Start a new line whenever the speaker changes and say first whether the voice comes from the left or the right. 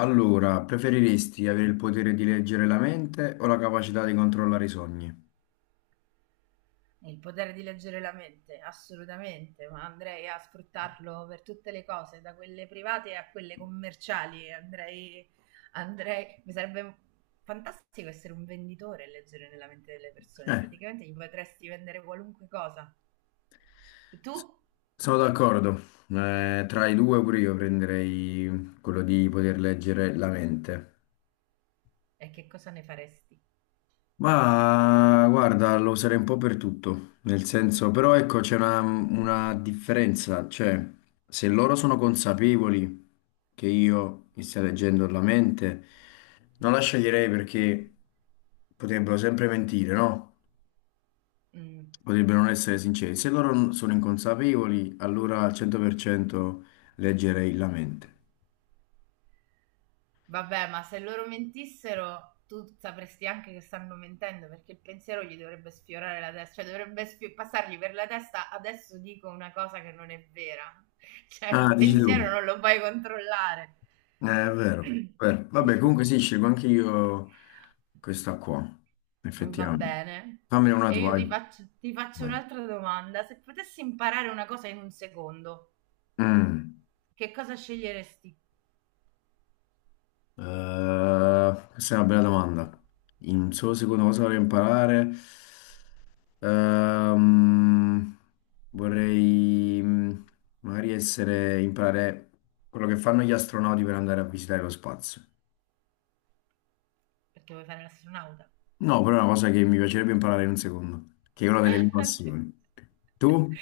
left: Allora, preferiresti avere il potere di leggere la mente o la capacità di controllare i sogni?
right: Il potere di leggere la mente, assolutamente, ma andrei a sfruttarlo per tutte le cose, da quelle private a quelle commerciali. Andrei, mi sarebbe fantastico essere un venditore e leggere nella mente delle persone.
left: Eh,
right: Praticamente gli potresti vendere qualunque cosa. Tu?
left: sono d'accordo. Tra i due pure io prenderei quello di poter leggere la mente.
right: E che cosa ne faresti?
left: Ma guarda, lo userei un po' per tutto, nel senso, però ecco, c'è una differenza, cioè, se loro sono consapevoli che io mi stia leggendo la mente, non la sceglierei perché potrebbero sempre mentire, no?
right: Mm.
left: Potrebbero non essere sinceri. Se loro non sono inconsapevoli, allora al 100% leggerei la mente.
right: Vabbè, ma se loro mentissero, tu sapresti anche che stanno mentendo perché il pensiero gli dovrebbe sfiorare la testa, cioè dovrebbe passargli per la testa. Adesso dico una cosa che non è vera. Cioè
left: Ah,
right: il
left: dici
right: pensiero
left: tu.
right: non lo puoi controllare.
left: È vero, è vero. Vabbè, comunque sì, scelgo anche io questa qua,
right: Va
left: effettivamente.
right: bene.
left: Fammene una
right: E
left: tua.
right: io ti
left: Vai.
right: faccio, ti faccio
left: Vai.
right: un'altra domanda. Se potessi imparare una cosa in un secondo,
left: Mm.
right: che cosa sceglieresti?
left: Questa è una bella domanda. In solo secondo cosa vorrei imparare? Ehm, vorrei magari essere, imparare quello che fanno gli astronauti per andare a visitare lo spazio.
right: Perché vuoi fare l'astronauta.
left: No, però è una cosa che mi piacerebbe imparare in un secondo, che è una delle mie
right: Ah, sì.
left: passioni. Tu?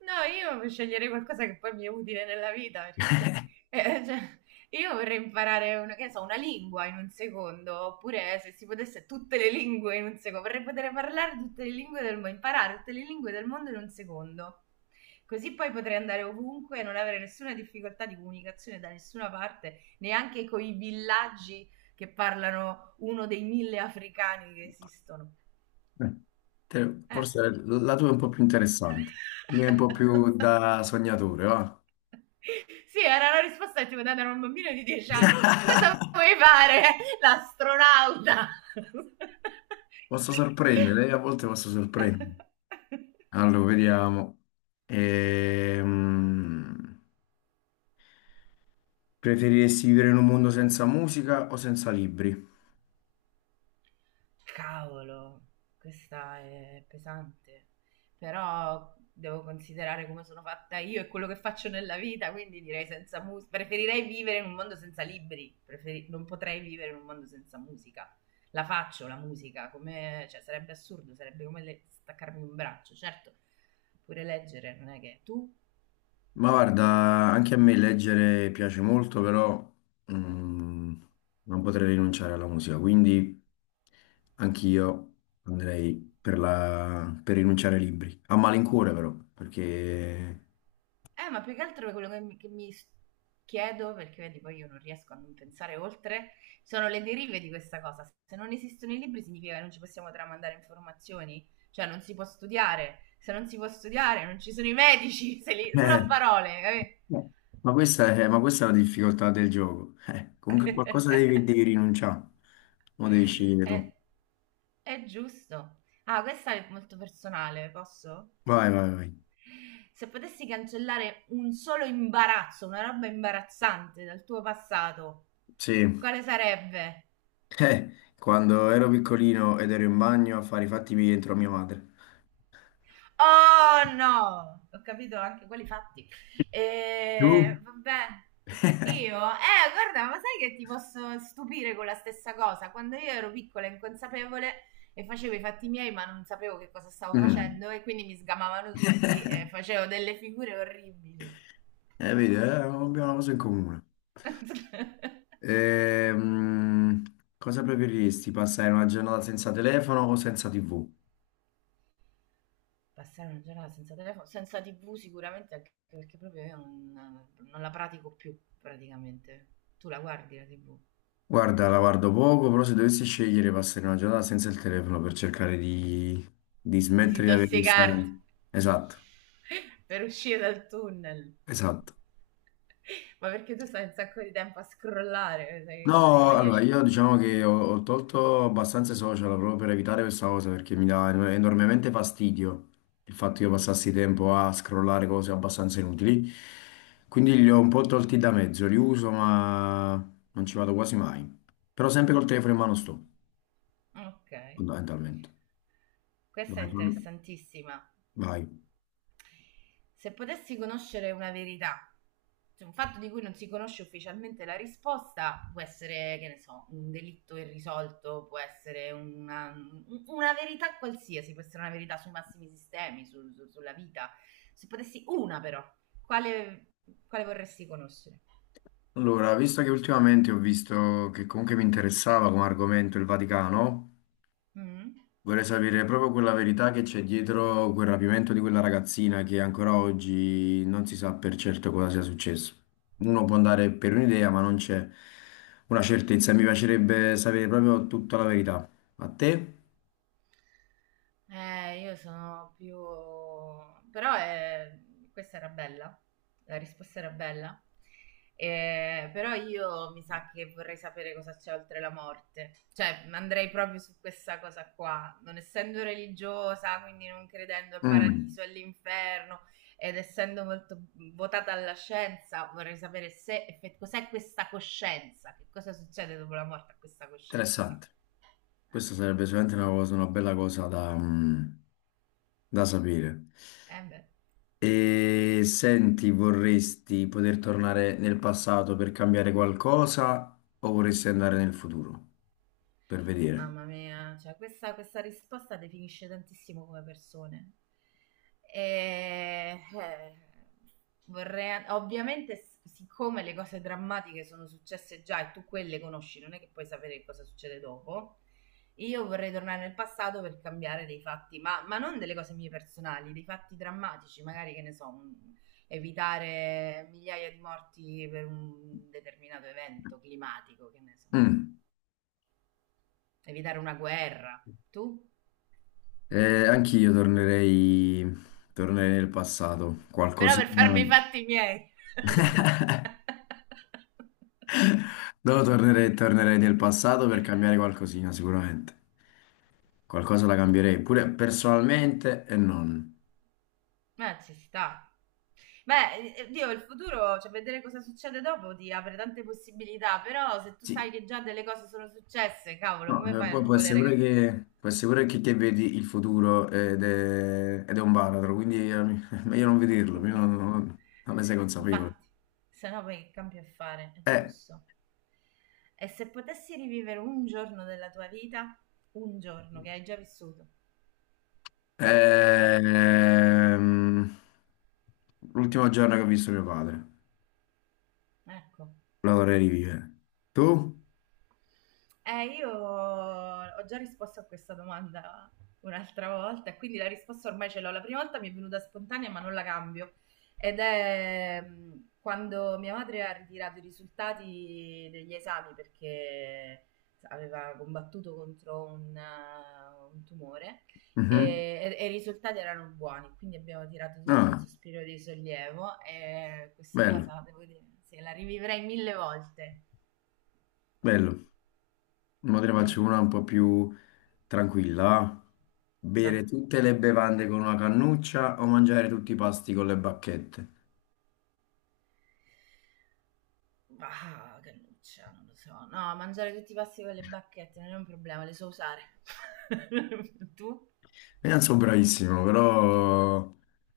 right: No, io sceglierei qualcosa che poi mi è utile nella vita, perché se... cioè, io vorrei imparare una, che ne so, una lingua in un secondo, oppure se si potesse tutte le lingue in un secondo, vorrei poter parlare tutte le lingue del mondo, imparare tutte le lingue del mondo in un secondo. Così poi potrei andare ovunque e non avere nessuna difficoltà di comunicazione da nessuna parte, neanche con i villaggi che parlano uno dei mille africani che esistono.
left: Eh,
right: Eh.
left: forse la tua è un po' più interessante, la mia è un po' più da sognatore, va?
right: Sì, era la risposta che ti poteva dare un bambino di 10 anni. Cosa vuoi fare? L'astronauta.
left: Posso sorprendere, a volte posso sorprendere. Allora, vediamo. Ehm, Preferiresti vivere in un mondo senza musica o senza libri?
right: Cavolo, questa è pesante, però devo considerare come sono fatta io e quello che faccio nella vita, quindi direi senza musica. Preferirei vivere in un mondo senza libri, non potrei vivere in un mondo senza musica. La faccio la musica, come, cioè, sarebbe assurdo, sarebbe come staccarmi un braccio, certo, pure leggere, non è che tu?
left: Ma guarda, anche a me leggere piace molto, però mm, non potrei rinunciare alla musica, quindi anch'io andrei per rinunciare ai libri. A malincuore però, perché...
right: Ma più che altro quello che mi chiedo, perché vedi, poi io non riesco a non pensare oltre, sono le derive di questa cosa. Se non esistono i libri significa che non ci possiamo tramandare informazioni, cioè non si può studiare. Se non si può studiare, non ci sono i medici, se sono a
left: eh,
right: parole, capì?
left: no. Ma questa è la difficoltà del gioco. Comunque qualcosa devi rinunciare, lo devi scegliere tu.
right: È, è giusto. Ah, questa è molto personale, posso?
left: Vai, vai, vai.
right: Se potessi cancellare un solo imbarazzo, una roba imbarazzante dal tuo passato,
left: Sì.
right: quale sarebbe?
left: Eh, quando ero piccolino ed ero in bagno a fare i fatti miei dentro a mia madre.
right: Oh no! Ho capito anche quelli fatti. E,
left: Tu?
right: vabbè. Io, guarda, ma sai che ti posso stupire con la stessa cosa? Quando io ero piccola e inconsapevole e facevo i fatti miei, ma non sapevo che cosa stavo
left: Mm.
right: facendo, e quindi mi sgamavano tutti e facevo delle figure orribili.
left: Vedi, abbiamo una cosa in comune. Ehm, cosa preferiresti, passare una giornata senza telefono o senza TV?
right: Passare una giornata senza telefono, senza TV sicuramente, anche perché proprio io non la pratico più praticamente. Tu la guardi la TV?
left: Guarda, la guardo poco, però se dovessi scegliere passare una giornata senza il telefono per cercare di
right: Di
left: smettere di avere questa...
right: disintossicarti.
left: Esatto,
right: Per uscire dal tunnel.
left: esatto.
right: Ma perché tu stai un sacco di tempo a scrollare, sei uno dei
left: No, allora
right: maniaci.
left: io diciamo che ho tolto abbastanza i social proprio per evitare questa cosa perché mi dà enormemente fastidio il fatto che io passassi tempo a scrollare cose abbastanza inutili. Quindi li ho un po' tolti da mezzo, li uso ma non ci vado quasi mai. Però sempre col telefono in mano sto,
right: Ok,
left: fondamentalmente.
right: questa è
left: Dai,
right: interessantissima.
left: vai.
right: Se potessi conoscere una verità, cioè un fatto di cui non si conosce ufficialmente la risposta, può essere, che ne so, un delitto irrisolto, può essere una verità qualsiasi, può essere una verità sui massimi sistemi, sulla vita. Se potessi una però, quale, quale vorresti conoscere?
left: Allora, visto che ultimamente ho visto che comunque mi interessava come argomento il Vaticano,
right: Mh.
left: vorrei sapere proprio quella verità che c'è dietro quel rapimento di quella ragazzina che ancora oggi non si sa per certo cosa sia successo. Uno può andare per un'idea, ma non c'è una certezza. Mi piacerebbe sapere proprio tutta la verità. A te?
right: Io sono più però, questa era bella, la risposta era bella. Però io mi sa che vorrei sapere cosa c'è oltre la morte. Cioè, andrei proprio su questa cosa qua. Non essendo religiosa, quindi non credendo al
left: Mm,
right: paradiso e all'inferno, ed essendo molto votata alla scienza, vorrei sapere se effe cos'è questa coscienza, che cosa succede dopo la morte a questa coscienza.
left: interessante.
right: Eh,
left: Questa sarebbe sicuramente una cosa, una bella cosa da, mm, da sapere.
right: eh beh.
left: E senti, vorresti poter tornare nel passato per cambiare qualcosa o vorresti andare nel futuro per vedere?
right: Mamma mia, cioè questa risposta definisce tantissimo come persone. E, vorrei, ovviamente, siccome le cose drammatiche sono successe già e tu quelle conosci, non è che puoi sapere cosa succede dopo. Io vorrei tornare nel passato per cambiare dei fatti, ma non delle cose mie personali, dei fatti drammatici, magari che ne so, evitare migliaia di morti per un determinato evento climatico, che ne so
left: Mm.
right: evitare una guerra. Tu?
left: Eh, anch'io tornerei nel passato,
right: Però per
left: qualcosina.
right: farmi i fatti miei.
left: No, tornerei nel passato per cambiare qualcosina, sicuramente. Qualcosa la cambierei, pure personalmente e non.
right: Ma ci sta. Beh, Dio, il futuro, cioè vedere cosa succede dopo ti apre tante possibilità, però se tu
left: Sì.
right: sai che già delle cose sono successe, cavolo,
left: No,
right: come fai a
left: poi
right: non
left: può essere
right: volere
left: pure
right: cambiare?
left: che, può essere pure che vedi il futuro ed è un baratro, quindi è meglio non vederlo, io non, non- non ne sei consapevole.
right: Infatti, se no poi che cambio a fare, è
left: Eh,
right: giusto. E se potessi rivivere un giorno della tua vita, un giorno che hai già vissuto, guarda,
left: ehm, l'ultimo giorno che ho visto mio padre,
right: ecco.
left: lo vorrei rivivere. Tu?
right: Io ho già risposto a questa domanda un'altra volta, e quindi la risposta ormai ce l'ho. La prima volta mi è venuta spontanea, ma non la cambio. Ed è quando mia madre ha ritirato i risultati degli esami perché aveva combattuto contro un tumore
left: Mhm.
right: e i risultati erano buoni, quindi abbiamo tirato tutti un
left: Ah,
right: sospiro di sollievo e questa
left: bello,
right: cosa, devo dire, se la rivivrei mille volte.
left: bello. Ora te ne
right: Mm,
left: faccio una un po' più tranquilla. Ah. Bere
right: vai.
left: tutte le bevande con una cannuccia o mangiare tutti i pasti con le bacchette?
right: Ah, che nuccia, non lo so. No, mangiare tutti i pasti con le bacchette non è un problema, le so usare. Tu?
left: Io non sono bravissimo, però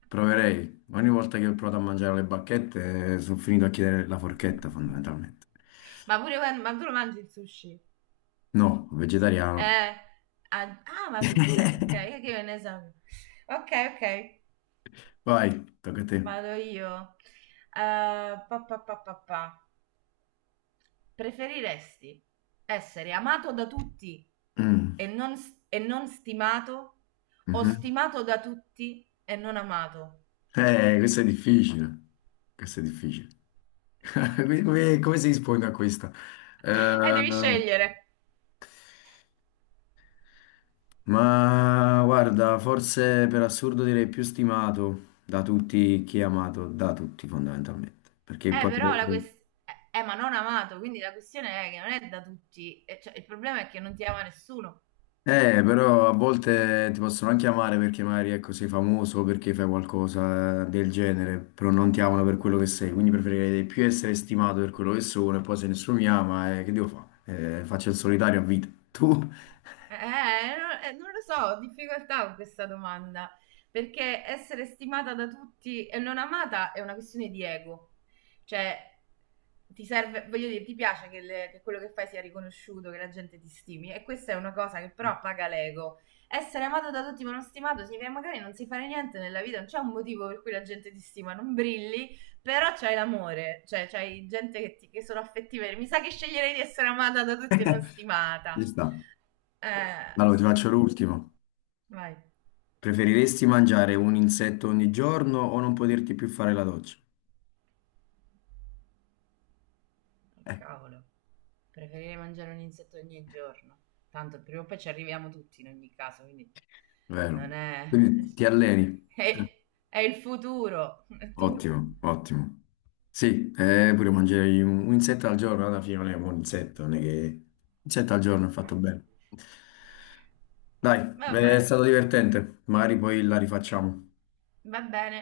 left: proverei. Ogni volta che ho provato a mangiare le bacchette, sono finito a chiedere la forchetta, fondamentalmente.
right: Ma tu lo mangi il sushi?
left: No, vegetariano.
right: Eh, ah, ah, ma sul serio, ok, che io ne so. Ok, ok,
left: Vai, tocca a te.
right: vado io. Pa, pa, pa, pa, pa. Preferiresti essere amato da tutti
left: Mm,
right: e non stimato o
left: mhm.
right: stimato da tutti e non amato?
left: Questo è difficile. Questo è difficile.
right: Che cacchio.
left: Come si risponde a questa?
right: Devi
left: Eh,
right: scegliere.
left: ma guarda, forse per assurdo direi più stimato da tutti chi è amato, da tutti fondamentalmente. Perché
right: Però la
left: potrei...
right: questione... Ma non amato, quindi la questione è che non è da tutti. Cioè, il problema è che non ti ama nessuno.
left: Però a volte ti possono anche amare perché magari ecco, sei famoso, perché fai qualcosa del genere, però non ti amano per quello che sei, quindi preferirei più essere stimato per quello che sono e poi se nessuno mi ama, che devo fare? Faccio il solitario a vita. Tu?
right: Non lo so, ho difficoltà con questa domanda. Perché essere stimata da tutti e non amata è una questione di ego. Cioè, ti serve, voglio dire, ti piace che quello che fai sia riconosciuto, che la gente ti stimi e questa è una cosa che però paga l'ego. Essere amato da tutti ma non stimato significa che magari non sai fare niente nella vita, non c'è un motivo per cui la gente ti stima, non brilli, però c'hai l'amore, cioè c'hai gente che sono affettive. Mi sa che sceglierei di essere amata da tutti e non
left: Ci
right: stimata.
left: sta. Allora ti
right: Sì,
left: faccio l'ultimo.
right: vai.
left: Preferiresti mangiare un insetto ogni giorno o non poterti più fare la doccia?
right: Oh,
left: Eh,
right: cavolo, preferirei mangiare un insetto ogni giorno. Tanto prima o poi ci arriviamo tutti in ogni caso, quindi Non
left: vero.
right: è...
left: Quindi ti alleni. Eh.
right: è... è il futuro. E tu?
left: Ottimo, ottimo. Sì, pure mangiare un insetto al giorno, alla fine non è un insetto, non è che... Un insetto al giorno è fatto bene. Dai, è
right: Vabbè,
left: stato divertente, magari poi la rifacciamo.
right: va bene.